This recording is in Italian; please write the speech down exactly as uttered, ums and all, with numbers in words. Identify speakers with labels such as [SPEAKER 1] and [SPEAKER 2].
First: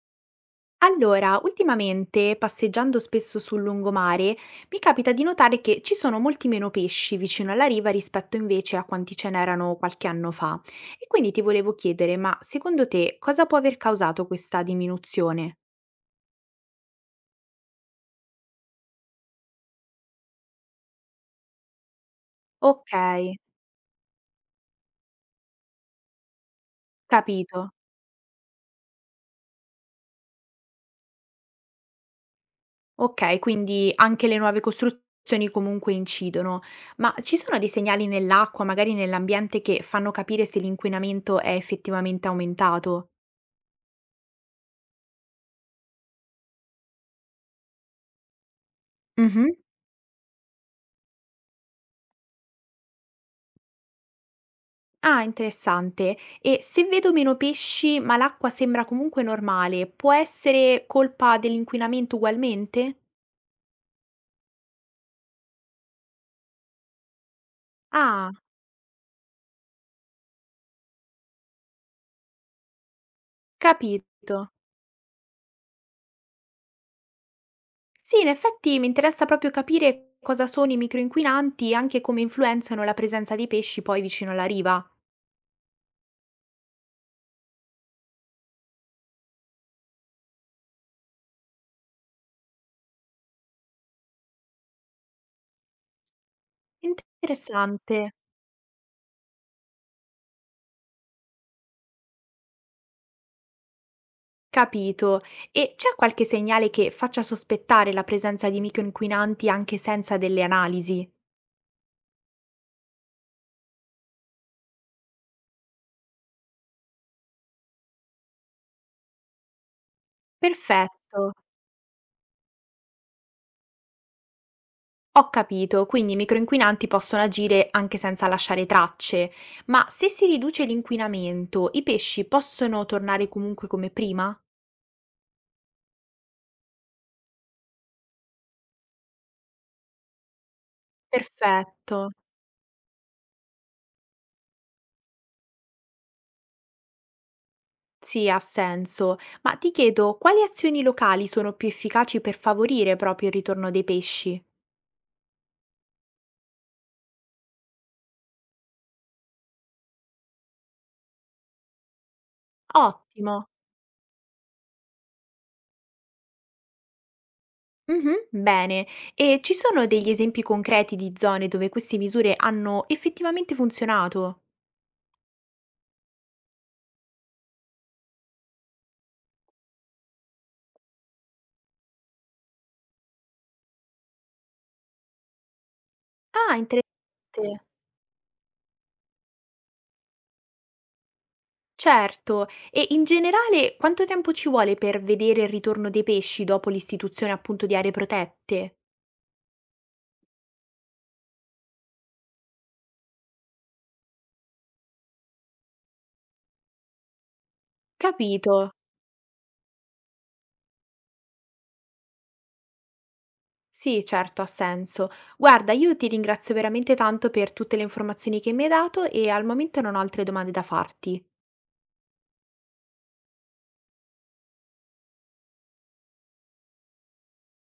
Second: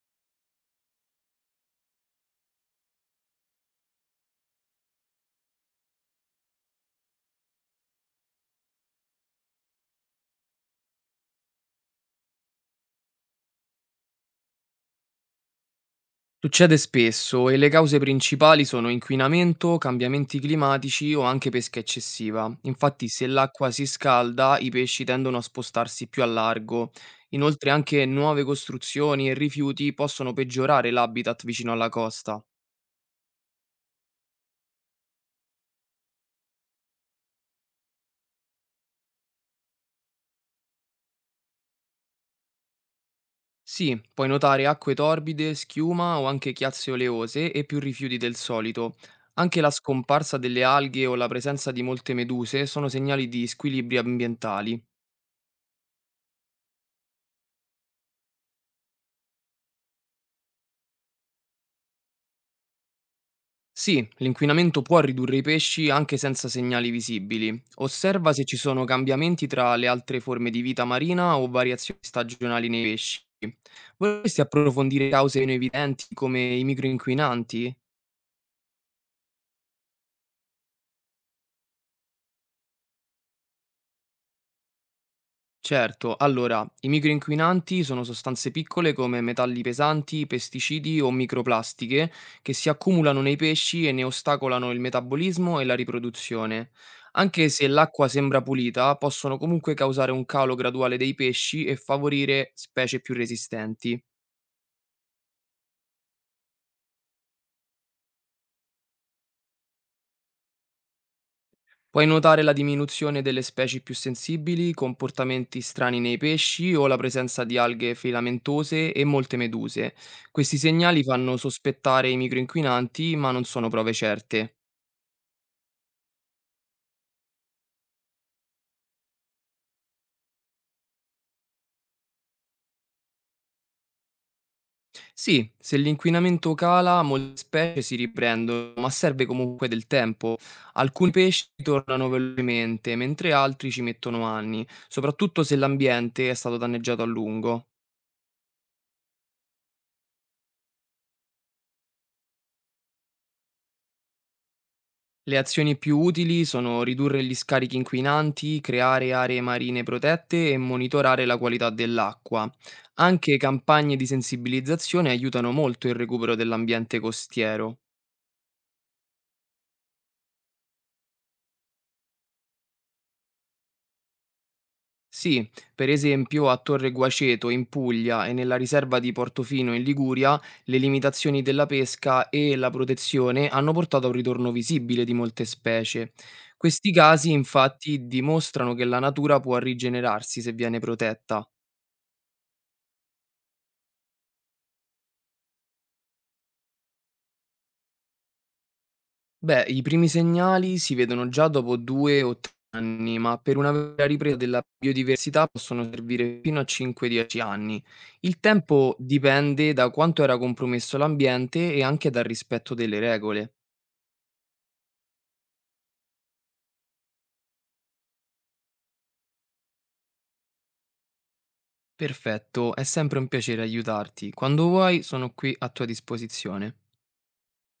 [SPEAKER 1] Allora, ultimamente, passeggiando spesso sul lungomare, mi capita di notare che ci sono molti meno pesci vicino alla riva rispetto invece a quanti ce n'erano qualche anno fa. E quindi ti volevo chiedere, ma secondo te cosa può aver causato questa diminuzione?
[SPEAKER 2] Succede spesso e le cause principali sono inquinamento, cambiamenti climatici o anche pesca eccessiva.
[SPEAKER 1] Ok,
[SPEAKER 2] Infatti, se l'acqua si scalda, i pesci tendono a spostarsi più a largo. Inoltre,
[SPEAKER 1] capito.
[SPEAKER 2] anche nuove costruzioni e rifiuti possono peggiorare l'habitat vicino alla costa.
[SPEAKER 1] Ok, quindi anche le nuove costruzioni comunque incidono. Ma ci sono dei segnali nell'acqua, magari nell'ambiente, che fanno capire se l'inquinamento è effettivamente aumentato?
[SPEAKER 2] Sì, puoi notare acque torbide, schiuma o anche chiazze oleose e più rifiuti del solito.
[SPEAKER 1] Mhm.
[SPEAKER 2] Anche la scomparsa delle alghe o la presenza di molte meduse sono segnali di squilibri ambientali.
[SPEAKER 1] Ah, interessante. E se vedo meno pesci, ma l'acqua sembra comunque normale, può essere colpa dell'inquinamento ugualmente?
[SPEAKER 2] Sì, l'inquinamento può ridurre i pesci anche senza segnali visibili.
[SPEAKER 1] Ah,
[SPEAKER 2] Osserva se ci sono cambiamenti tra le altre forme di vita marina o variazioni stagionali nei pesci.
[SPEAKER 1] capito.
[SPEAKER 2] Vorresti approfondire cause meno evidenti come i microinquinanti?
[SPEAKER 1] Sì, in effetti mi interessa proprio capire cosa sono i microinquinanti e anche come influenzano la presenza dei pesci poi vicino alla riva.
[SPEAKER 2] Certo, allora, i microinquinanti sono sostanze piccole come metalli pesanti, pesticidi o microplastiche che si accumulano nei pesci e ne ostacolano il metabolismo e la riproduzione. Anche se
[SPEAKER 1] Interessante.
[SPEAKER 2] l'acqua sembra pulita, possono comunque causare un calo graduale dei pesci e favorire specie più resistenti.
[SPEAKER 1] Capito. E c'è qualche segnale che faccia sospettare la presenza di microinquinanti anche senza delle analisi?
[SPEAKER 2] Puoi notare la diminuzione delle specie più sensibili, comportamenti strani nei pesci o la presenza di alghe filamentose e molte meduse. Questi segnali
[SPEAKER 1] Perfetto.
[SPEAKER 2] fanno sospettare i microinquinanti, ma non sono prove certe.
[SPEAKER 1] Ho capito, quindi i microinquinanti possono agire anche senza lasciare tracce, ma se si riduce l'inquinamento, i pesci possono tornare comunque come prima?
[SPEAKER 2] Sì, se l'inquinamento cala, molte specie si riprendono, ma serve comunque del tempo. Alcuni pesci
[SPEAKER 1] Perfetto,
[SPEAKER 2] tornano velocemente, mentre altri ci mettono anni, soprattutto se l'ambiente è stato danneggiato a lungo.
[SPEAKER 1] sì, ha senso. Ma ti chiedo, quali azioni locali sono più efficaci per favorire proprio il ritorno dei pesci?
[SPEAKER 2] Le azioni più utili sono ridurre gli scarichi inquinanti, creare aree marine protette e monitorare la qualità dell'acqua.
[SPEAKER 1] Ottimo.
[SPEAKER 2] Anche campagne di sensibilizzazione aiutano molto il recupero dell'ambiente costiero.
[SPEAKER 1] Mhm, bene. E ci sono degli esempi concreti di zone dove queste misure hanno effettivamente funzionato?
[SPEAKER 2] Sì, per esempio a Torre Guaceto in Puglia e nella riserva di Portofino in Liguria, le limitazioni della pesca e la protezione hanno portato a un ritorno visibile di molte specie.
[SPEAKER 1] Ah, interessante.
[SPEAKER 2] Questi casi infatti dimostrano che la natura può rigenerarsi se viene protetta.
[SPEAKER 1] Certo, e in generale quanto tempo ci vuole per vedere il ritorno dei pesci dopo l'istituzione appunto di aree protette?
[SPEAKER 2] Beh, i primi segnali si vedono già dopo due o tre anni, ma per una vera ripresa della biodiversità possono servire fino a cinque dieci anni. Il
[SPEAKER 1] Capito.
[SPEAKER 2] tempo dipende da quanto era compromesso l'ambiente e anche dal rispetto delle regole.
[SPEAKER 1] Sì, certo, ha senso. Guarda, io ti ringrazio veramente tanto per tutte le informazioni che mi hai dato e al momento non ho altre domande da farti.
[SPEAKER 2] Perfetto, è sempre un piacere aiutarti. Quando vuoi, sono qui a tua disposizione.